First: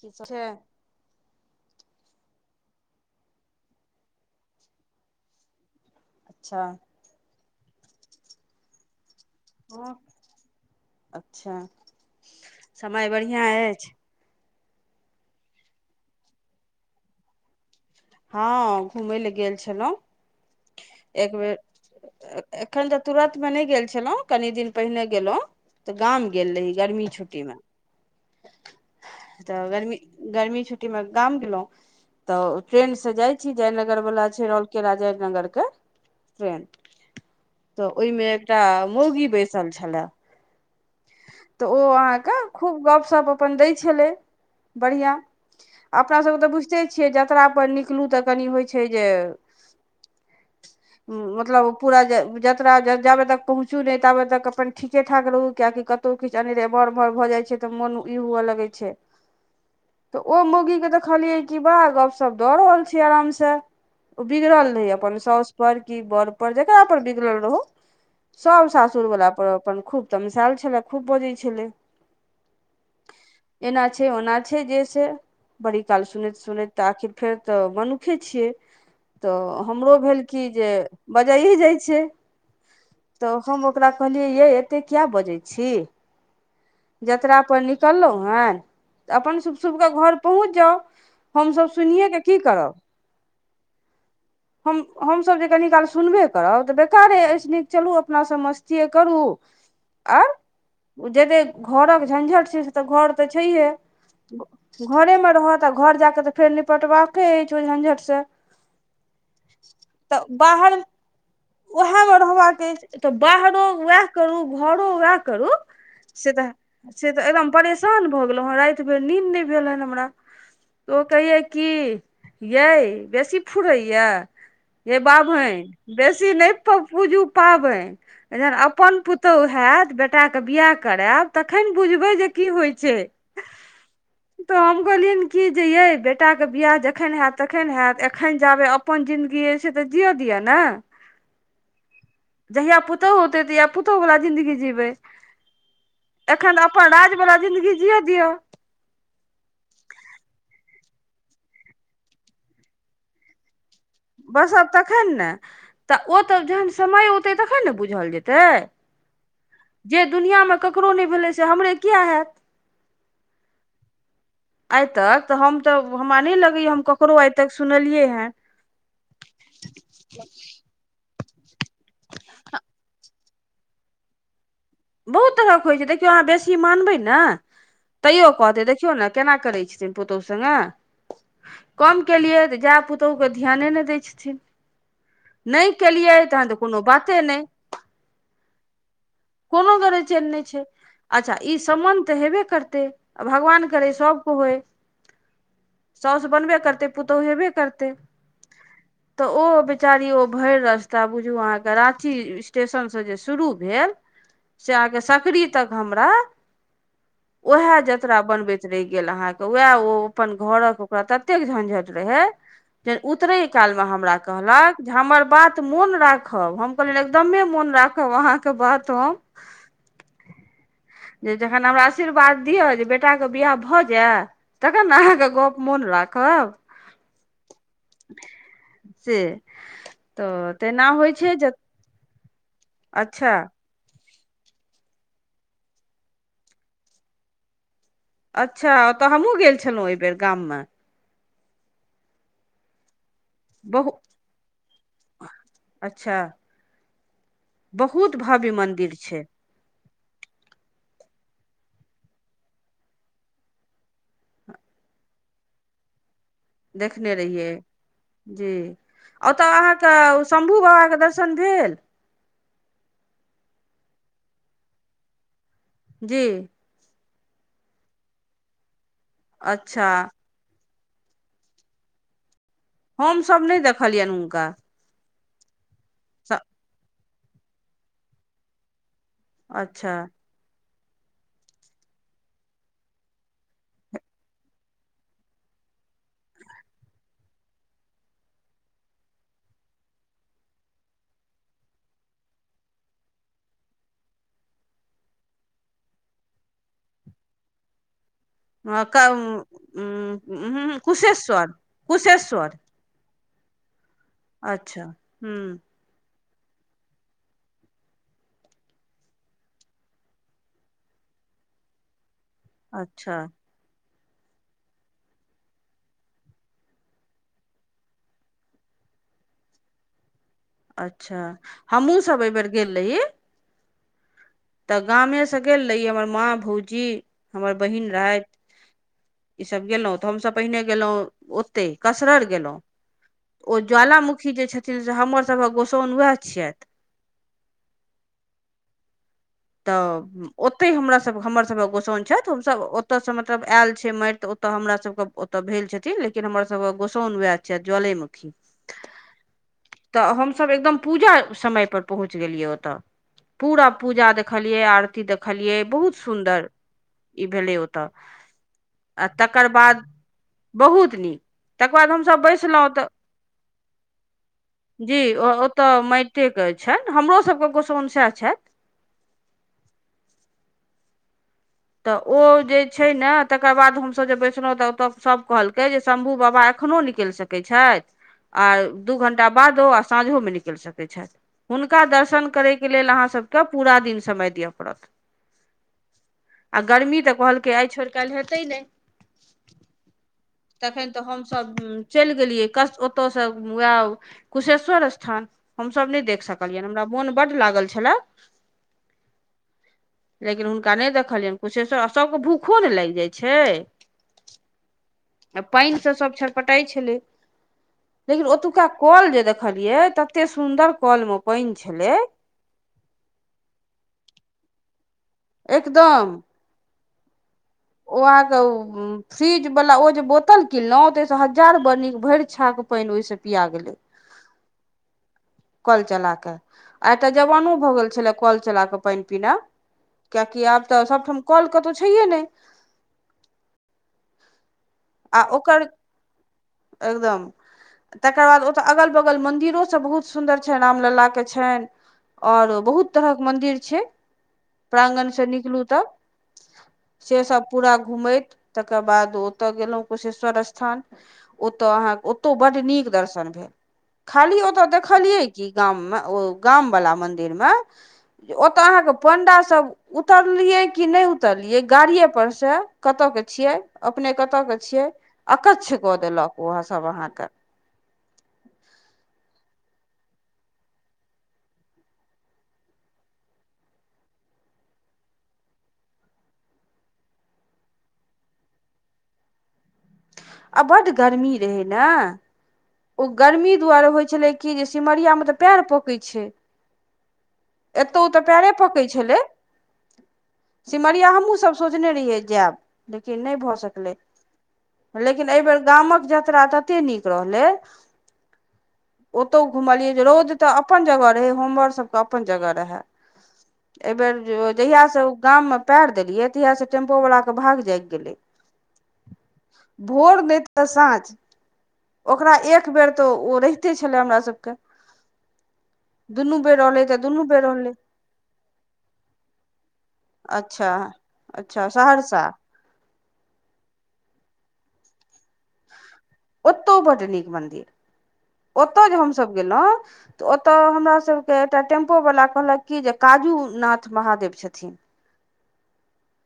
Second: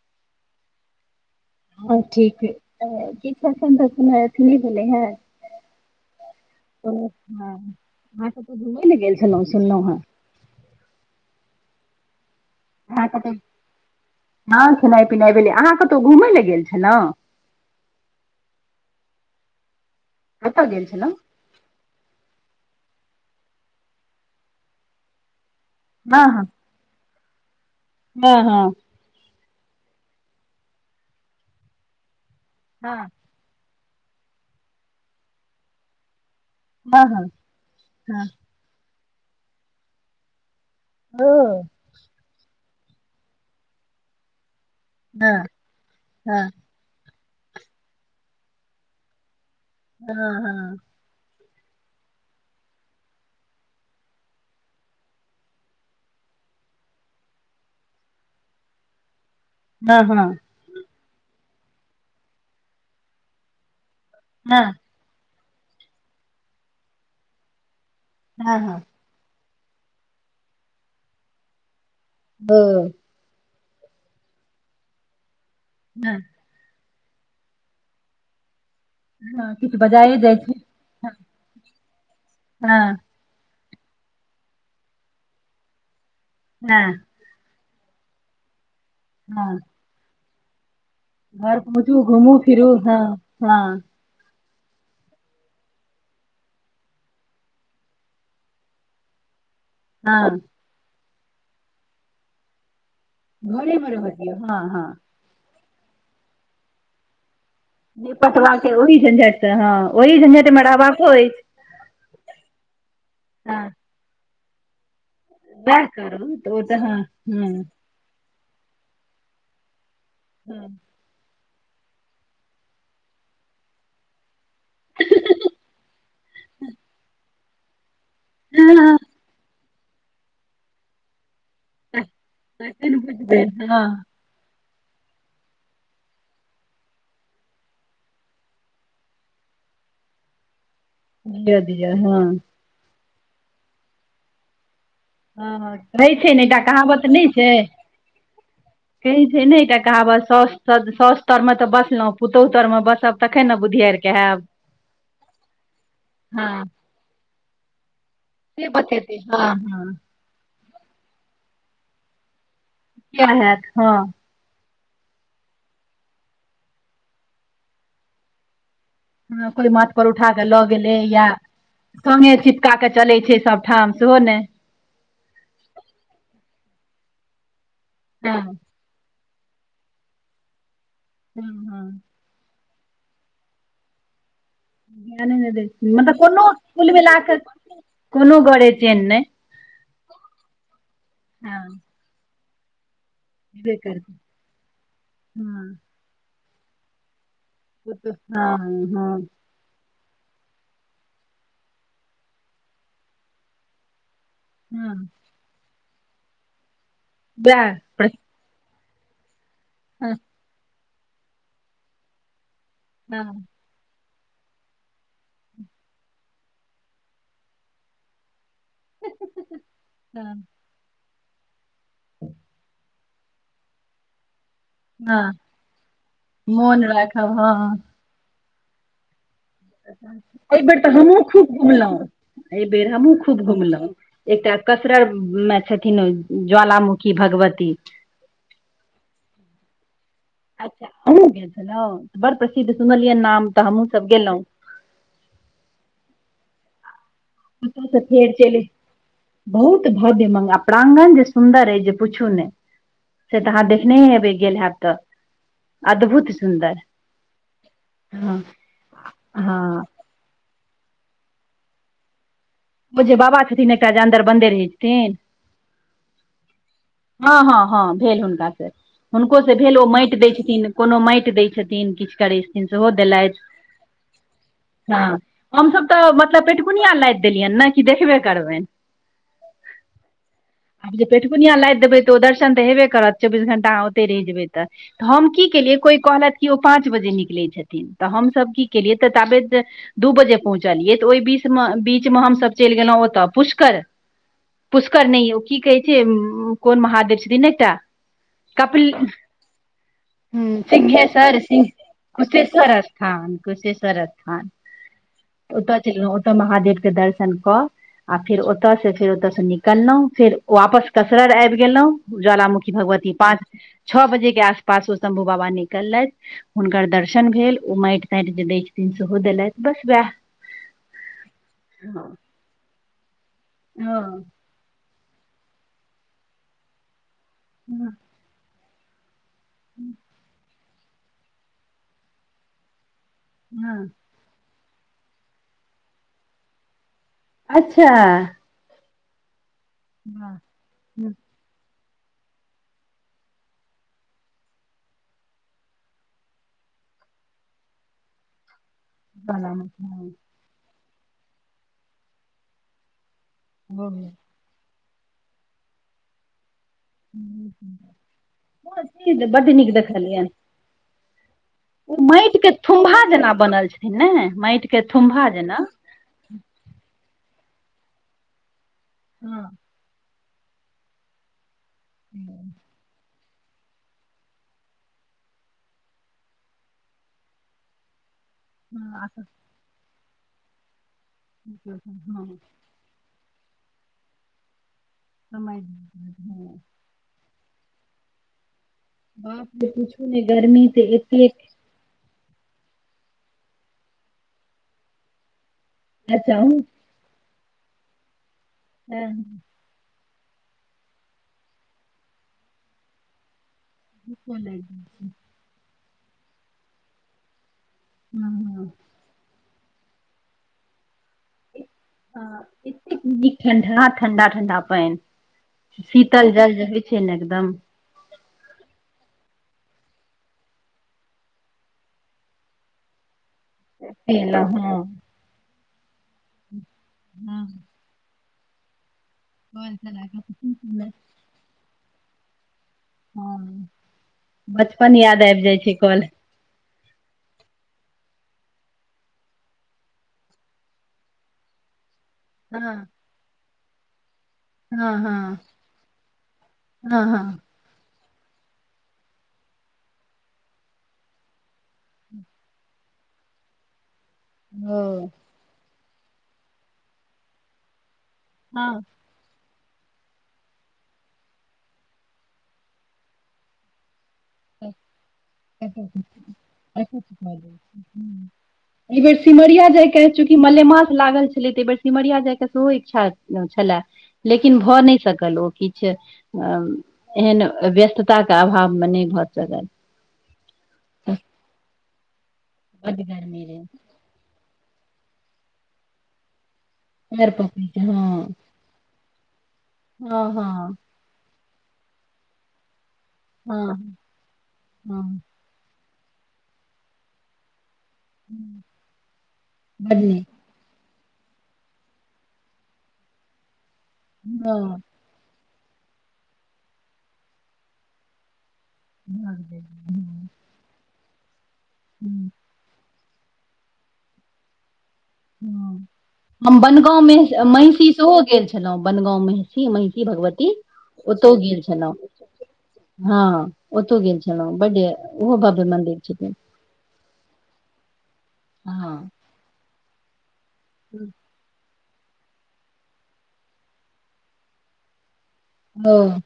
की सब है हँ ठीक क पस [unintelligible] अपथि भेलै ह अच्छा अहां सब त घुमए लए गेल छलहुँ सुनलहुँ हँ हं अच्छा समय अहाँ कतहु बढ़ियां अछि हँ खेनाइ पिनाइ भेलै अहाँ कतहु घूमय लए गेल छलौं हँ घूमय लए गेल छलहुँं कत्त गेल छलहुं एक बेेर एखन तऽ तुरत मे नहि गेल छलहुँ कनि दिन पहिने गेलहुँ तऽ गाम गेल रही गर्मी छुट्टी मे में हँ तऽ गर्मी गर्मी छुट्टी मे गाम गेलहुं तऽ ट्रेन हँ से जाइत जयनगर वला छै रौलकेला जयनगर के हँ हँ तऽ ओहिमे एकटा मौगी बैसल छलए ओ तऽ ओ अहाँके खूब गपशप अपन दय छले बढ़िया हँ अपना सब हँ के त बुझ ते छियै जतरा पर निकलू तऽ कनि होइ छै जे हँ हँ मतलब ओ पूरा जे जतरा जाबे तक पहुँचू नहि ताबे तक अपन ठीके ठाक रहू कियाकि क क किछु अनीरे मर मर भऽ जाइ छै तऽ मोन ई हुए लगै छै हँ तऽ हँ ओ मौगीके तऽ देखलियै कि बड़ा गप सप दऽ रहल छियै आरामसँ ओ बिगड़ल हँ रहै अपन साउस पर कि बड़ पर जकरा पर बिगड़ल रहै हँ सभ हँ सासुर वला पर अपन खूब तमसायल छलै खूब बजै छलै ह एना छै ओना छै जे से बड़ी हँ काल सुनैत सुनैत तऽ आखिर फेर तऽ मनुखे छियै तऽ हँ किछु हमरो बजाए भेल जाइ कि छै जे बजाइए जाइ छै हँ तऽ हम ओकरा कहलियैयेै एतेक किया बजै छी? हँ जतरा पहर निकललहुॅं हैंए तऽ अपन हँ शुभ-शुभ कऽ घर पहुँच जाउ घर हमसभ पहुँचू, सुनिए कऽ घुमू की फिरू। करब हँ हँ हम हमसब जे कनी काल सुनबे करब तऽ बेकारे अछि, नीक चलु अपना सब मस्तिये करू। आर हँ जेतै घरक झंझट छै से तऽ घर तऽ छैहे घरेमे रहऽ दियौ हँ हँ घरेमे रहत आ घर जाकऽ तऽ फेर निपटबाके अछि ओ झंझट निपटबाके ओहि झंझट से हँ ओहि झंझटमे रहबाको अछि उएहामे रहबाक अछि तऽ बाहरो हँ उएह करू घरो वएह करू वएह से करू तऽ ओ हँ से तऽ एकदम परेशान भऽ गेलहु हन राति भर निन्द नहि भेल हन हमरा। हूँ तऽ ओ कहियै कि यै बेसी फुरैइए। हे बाभनि बेसी नहि पूजू पाबनि। जहन हँ अपन पुतोहु हैतत बेटाके बियाह करायब तखन बुझबै जे की होइ छै तखन बुझबै हँ तऽ हम कहलियनि कि जे ये बेटाके बियाह जखन हैत तखन हैत, एखन जाबे अपन जिनगी अछि से तऽ जिअ दिअ ने लिय दिअ हॅं [unintelligible] जहिया पुतोहु होेतै तहिया पुतोहु वाला जिन्दगी जीबै। हँ रहै छै ने एखन एकटा तऽ अपन कहावत राज नहि वला छै जिन्दगी जियअ दियौ कहै छै ने एकटा कहावत साउस साउस तरमे तऽ बसलहुॅं पुतोहु तरमे बसब तखन ने बुधियारि! बसब तखन ने तऽ ओ तऽ हँ जहन समय ओतै तखन ने बुझल जेतै तै से बतेतै हँ हँ जे दुनियामे ककरो नहि भेलै से हमरे किया हैत? किया हैत, हँ आइ तक तऽ हम तऽ हमरा नहि लगैए, हम ककरो आइ तक सुनलियै हेँ हँ, कोई माथ पर उठा के लऽ गेलै या सोने चिपका के चलै छै सब ठाम सेहो ने! बहुत तरहक होइ छै देखियौ अहाँ बेसी मानबै ने तैयो हँ कहत देखियौ ने केना करै छथिन पतहु संगे? हँ हँ कम केलियै जैह पुतोहु के तऽ ध्यान नहि दै छथिन। ध्याने नै दै नहि छै, केलियै मतलब कोनो तहन तऽ कुल बाते नहि मिलाके कोनो गरे चैन नहि कोनो गरे चैन नहि छै। अच्छा ई हँ सम्बन्ध तऽ हेबे करतै आ भगवान हेबे करे करतै सब को होय। हँ साउस बनबे करतै पुतोहु हेबे करतै। ओ तऽ हँ तै हँ तऽ ओ बेचारि ओ भरि रास्ता बुझू अहाँके राँची स्टेशनसँ जे शुरू भेल से अहाँके हँ सकरी तक हमरा वएह उएह जतरा बनबैत रहि गेल अहाँके वएह ओ हँ अपन घरक ओकरा ततेक झंझट रहै जे हँ उतरै कालमे हमरा कहलक जे हमर बात मोन राखब हम कहलियनि एकदमे मोन राखब अहाँके बात तऽ हँ जे जखन हमरा आशीर्वाद दिअ जे बेटाके बियाह भऽ जाय तखन ने हँ अहाँके गप मोन राखब, मोन राखब हँ से तऽ एहि बेेर तेना तऽ होइ हमहूँ छै जे खूब घुमलहुँ, एहि बेेर हमहूँ अच्छा खूब घुमलहुँ। एकटा कसररमे छथिन ज्वालामुखी भगवती अच्छा ओतऽ हमहुँ गेल छलहुँ एहि बेर गाममे ऐं, अहूँ गेल छलहुँ बड़ प्रसिद्ध सुनलियै नाम तऽ हमहूँ बहुत, सब गेलहुँ अच्छा ओतयसँ बहुत फेर भव्य चलि मन्दिर छै बहुत भव्य मग आ प्राङ्गण जे सुन्दर अइ जे पुछू नइ से तऽ अहाँ देखने हेबै गेल हैब तऽ अद्भुत सुन्दर देखने रहियै हँ जी ओतऽ अहाँ हँ कऽ शम्भू बाबाके दर्शन भेल उ जे बाबा छथिन एकटा जे अन्दर बन्दे रहै छथिन जी हँ हँ हँ भेल हुनका सँ हुनको से भेल ओ अच्छा माटि दै छथिन कोनो माटि दै छथिन किछ करै छथिन सेहो देलैथ हमसभ नहि देखलियनि हुनका हँ हमसभ तऽ मतलब पेटकुनिया लादि देलियैन नऽ कि देखबे करबैन अच्छा आब जे पेटकुनिया लादि देबै तऽ ओ दर्शन तऽ हेबे करत चौबीस घंटा अहाँ ओते रहि जेबै तऽ तऽ हम की केलियै कोइ कहलथि कि ओ पाँच बजे निकलै छथिन तऽ हमसभ की केलियै तऽ ताबेत दू बजे पहुँचलियै तऽ ओहि बीचमे बीचमे हमसभ चलि गेलहुँ ओतय पुष्कर पुष्कर नहि ओ की कहै छै कोन महादेव छथिन एकटा कपिल सिंघहैसर कुशेश्वर सिंह कुशेश्वर कुसेसर स्थान कुशेश्वर स्थान अच्छा हूँ त ओतऽ चलि गेलहुँ ओतऽ महादेव के दर्शन कऽ आ फेर ओतय से फेर ओतयसँ निकललहुँ फेर वापस कसरर आबि गेलहुँ ज्वालामुखी भगवती अच्छा पाँच छ बजे के आसपास ओ शम्भू बाबा निकलथि हुनकर दर्शन भेल ओ माटि ताटि जे दै छथिन सेहो देलैथ बस वैह अच्छा हमहुँ सब एहि बेेर गेल रही हँ तऽ गामेसँ गेल रहि हमर माँ भौजी हमर बहिन रहैथि ई सब गेलहुँ तऽ हमसभ पहिने गेलहुँ ओते कसरर गेलहुँ ओ हँ ज्वालामुखी मुखी जे छथिन से हमरसभक गोसाउन वैह छियैथ अच्छा तऽ ओते हमरा सब हमर सब गोसाउन छथि हमस ओतय से मतलब आयल छै माटि त ओतऽ हमरा सबके ओतए भेल छथिन लेकिन हमर सब के गोसाउन वैह छियैथ ज्वलेमुखी [unintelligible] हमसब एकदम पुजा समय पर पहुच गेलिये ओतअ पुरा पुजा देख देखलियै आरती देखलियै बहुत सुन्दर ई भेलै ओतय आ तकर बड नीक बाद देखलियनि बहुत नीक तकर बाद ओ हमसभ माटि के बैसलहुँ तऽ थुम्भा जेना बनल छथिन ने माटि के जी थुम्भा जेना ओतऽ माइट कऽ छैन हमरो सभके गोसाउन सैह छैन हँ तऽ ओ हँ जे छै ने तकर बाद हमसभ जे बैसलहुँ तऽ ओतय सब कहलकै जे शम्भु बाबा एखनो निकलि सकै सकै छथि आ दू घंटा बादो आ साँझोमे निकैल सकैत छैथ हुनका दर्शन करयके लेल अहाँसभके पूरा दिन समय दिअ पड़त समय आ गर्मी तऽ कहलकै आइ छोड़ काल्हि हेतै नहि बाप रे पूछू नै गर्मी त तखन तऽ एतेक हमसभ चलि गेलियै ओतय से वएह कुशेश्वर स्थान हम सब नहि देख बचाउ सकलियै हमरा मोन बड्ड लागल छलैह हँ लेकिन हुनका नहि देखलियनि कुसेस्वर आ सभके भूखो नऽ लागि जाइ छै नुखो लाइग जाइ छै आ पानि से सब छरपटाई छलै लेकिन हँ ओतुका हँ कोल जे देख देखलिये तते सुंदर कल म पाइन छलै ह एतेक नीक ठण्डा ठण्डा ठण्डा पयन एकदम शीतल जल जे छैन एकदम ओ आहाँक फ्रिज वला ओ जे बोतल किनलहु ताहिसँ हजार बर नीक भरि छाक पानि ओहिसँ पिया गेलै हँ कल चला के आइटा हँ जवानो भऽ गेल छले कल चला कऽ पानि पिनय कल चला कऽ कियकि कते आब तऽ सुन्दर सबठाम कल कतहु छैये नहि हँ बचपन आ याद आबि जाइ ओकर छै कल एकदम तकर बाद ओतऽ अगल बगल मंदिरो सब बहुत सुन्दर छ रामलला के छनि आऔर हँ बहुत तरहक मंन्दिर छै हँ प्रांगण से हँ निकलू तब हँ से हँ सब पूरा घुमैत तकर बाद ओतय गेलहुँ कुशेश्वर स्थान ओतऽ अहाँके ओतौ बड नीक दर्शन भेल खाली ओतऽ देख ओ के कि गाम मे ओ गाम वला मन्दिर मे औत अहाँ हँ के पं्डा सब उतरलियै कि नहि उतरलियै गाड़िए पर से कतऽ के छियै अपने कतय के छियै अकच्छ कऽ कतहु देलक उएहसभ कतहु अहाँके कऽ दै छै। एहि बेर सिमरिया जायके चूँकि मलेमास लागल छलै तऽ एहि बेर सिमरिया जायके सेहो इच्छा छलाय लेकिन भऽ नहि सकल ओ किछ एहन व्यस्तताके अभावमे नहि भऽ सकल आ बड्ड गर्मी रहै न बड ओ गर्मी रहै दुआरे होइ छलै कि जे सिमरियामे तऽ पैर पकई छै पैर पकड़ि कऽ एतौ तऽ पैरे पके छलै हँ हँ सिमरिया हमहूँसभ सोचने रहियै जायब लेकिन नहि भऽ हँ सकलै हँ हँ लेकिन एहिबेर गामक यात्रा ततेक नीक रहलै ओतो बड घुमलिऐ नीक रौद तऽ अपन जगह रहै हमर सभके अपन जगह रहै एहिबेर हँ जहियासँ ओ गाममे पैर देल्ये तहिया से टेम्पु वला क भाग जाग गेले भाग गेल। भोर तऽ साँझ ह ओकरा एक बेर तऽ ओ रहिते छलै हमरा सभके ह दुनू बेर हम रहलै तऽ बनगाँवमे दुनू बेर रहलै महिषी सेहो गेल छलहुँ बनगाँव महिषी महिषी भगवती अच्छा ओतहु गेल अच्छा छलो सहरसा हँ ओतौ गेल छलो ने बड ओहो भाब्य मन्दिर छथिन ओतौ बड्ड हँ सब गेलो ओतय हमरा सब के एकटा टेम्पो वला कहलक की जे काजू नाथ महादेव छथिन हँ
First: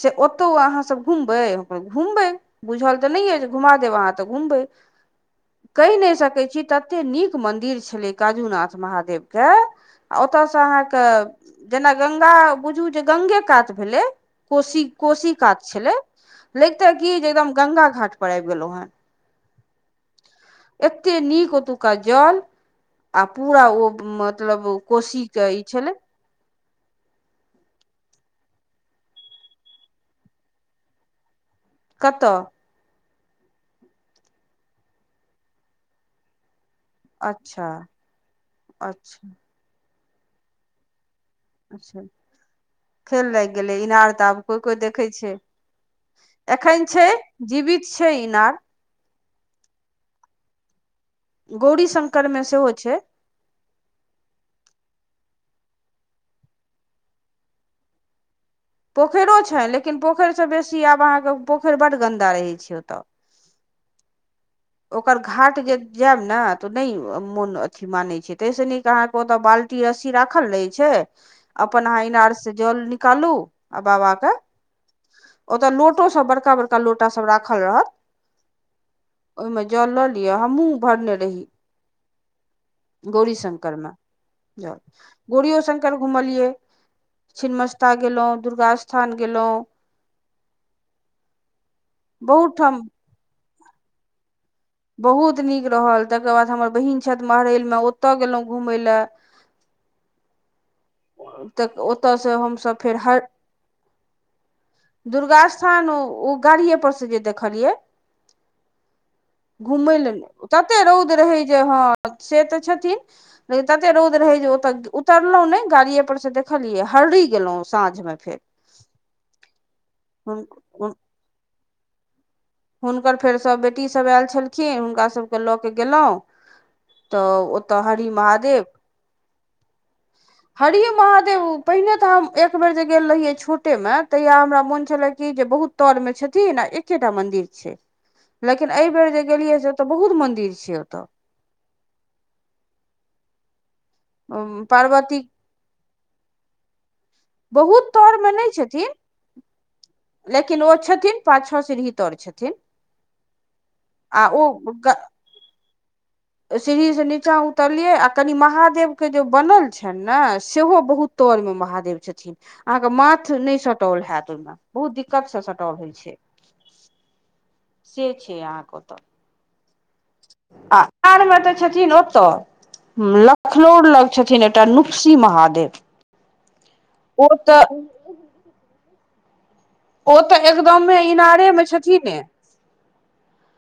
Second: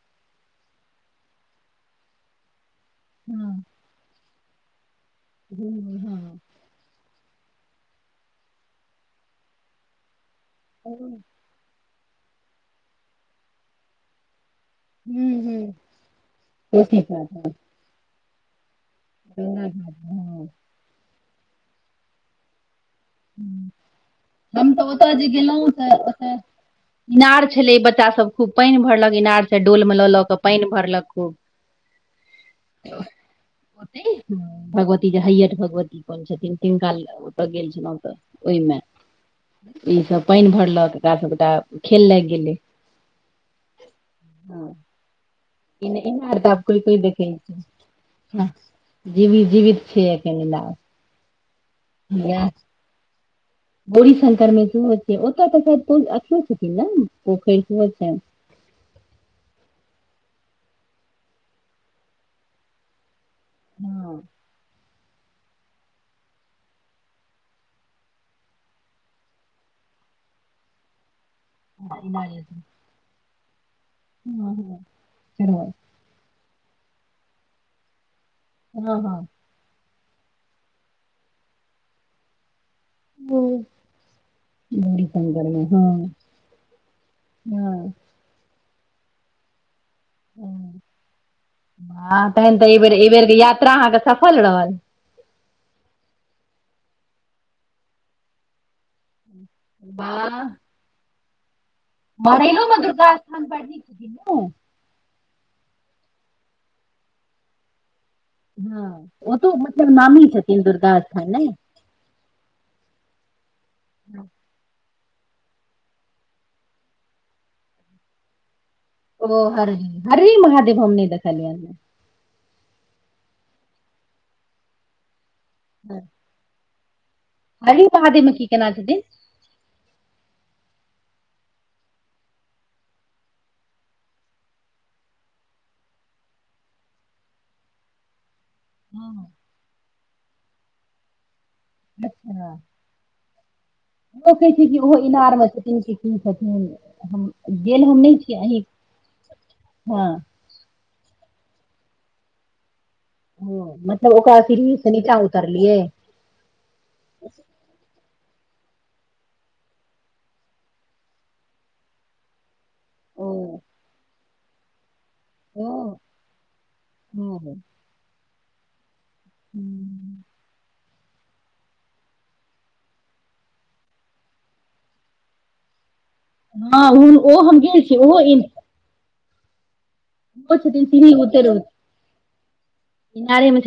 से ओतौ अहाँ सब घुमबै घुमबै बुझल तऽ नहि य हँ घुमा देब अहाँ त घूमबे कैध्य घुमबै नय हँ सकै छी तते नीक मंदिर छलै काजूनाथ महादेव के आ ओतय से अहाँके जेना गंगा बुझू जे गंगो कात भेलै कोशी हूँ कोशी कात हूँ छलै लगिते कोशी की कात जे एकदम गंगा घाट पर आबि गेलहु हेँ ह ह हँ एतेक नीक ओतुका जल आ पूरा ओ मतलब हम तऽ ओतय कोशी जे के ई गेलहुँ तऽ छले ओतय इनार छलै ई बच्चा सब खूब पानि भरलक इनार से डोल मे लऽ लऽ कऽ पानि भरलक खूब कतऽ ओते भगवती जे हैयठ भगवती करै छथिन तिनक ओतय गेल अच्छा छलहुँ तऽ ओहिमे अच्छा ईसभ पानि भरलक कात गोटा अच्छा खेल लाग गेलै खेल लागि गेलै इनार तऽ आब कोइ कोइ देखै छै एनार तऽबकइ एखन कोइ छै देखे जीवित छै इनार जीवी जीवित छै के एहन इनार गौरी शंकर मे सेहो छै बोरी शंकरमे सेहो छै ओतऽ तऽ शायद अथो छथिन ने पोखरि सेहो छै पोखरो छै लेकिन पोखरिसँ बेसी आब अहाँके पोखरि बड्ड गन्दा रहै छै ओतय हँ ओकर घाट जे जायब ने तऽ नहि मोन अथि मानै छै ताहिसँ नीक ओतऽ बाल्टी रस्सी राखल रहै छै अपन हँ अहाँ इनार इनारे से सँ जल निकालू आ बाबा के हँ हँ चढ़ल ओतऽ लोट लोटो सब बड़का बड़का लोटा सब राखल रहत हँ हँ ओहिमे जल लऽ लिय हमूँ भरने रही गौरी ओ शंकरमे ज गौरी शंकर मे गौरीयो हँ शंकर घुमलियै हँ छिन्मस्ता गेलहुँ दुर्गा स्थान गेलहुँ ह हँ बहुत तहन तऽ एहि ठाम बेर एहि बेेरके यात्रा अहाँके सफल रहल बहुत नीक रहल तकर बाद हमर बहीन छथ महैलमे ओतय गेलहुँ घूमय लेलए बाह तऽ ओ मरलू ने दुर्गा स्थान पर द दुर्गा स्थान ओ गाड़िए पर से जे देखलियै हँ ओतो मतलब घुमय ल नामी नहि छथिन तते दुर्गा रौद स्थान रहै ने जे ह से तऽ छथिन लेकिन तते रौद रहे जे ओतऽ उतरलहु नहि गाड़िए पर से देखलियै हरी गेलहुँं साँझ मे फेर ओ हरही‌ महादेव हम हुन नहि देखलियै हन हुनकर फेर सब बेटी सब आयल छलखिन हुनका सबके लऽ के हँ। गेलोह तऽ ओतय हररी हरि मे की महादेव केना छथिन हरि महादेव पहिने ते हम एक बेेर जे गेल रहिये छोटे मे तहिया हमरा मोन छलैह कि जे बहुत तर मे छथिन आ एकेटा मंदिर लेकिन एहि बेर जे हँ गेलियै से ओतय बहुत मंन्दिर छै ओतऽ हँ [unintelligible] लोक कहै छै कि ओहो पार्वती इनार मे छथिन कि की छथिन हम गेल बहुत हम नहि तर मे छी अहीं छथिन हँ ओ छथिन पाछओ सीढ़ी त आर छथिन ओ मतलब आ ओकरा ओ सीढ़ी से नीचा उतरलियै सीढ़ी से नीचाँ उतरलियै आ कनि महादेव के जे बनल छनि नहि सेहो बहुत तोर मे महादेव छथिन अहाँके ओ माथ नहि सटाओल होयत ओहिमे बहुत दिक्कतसँ ओ सटल होइ छै ओ से छै अहाँके ओतऽ [inaudible] आरमे तऽ छथिन ओ तऽ लखनौर लग छथिन एकटा नुपसी महादेव हँ ओ ओहो तऽ गेल खिन ओहो एलखिन ओ तऽ छथिन एकदमे सीढ़ी इनारे उतैर मे छथिने इनारे मेछ [unintelligible]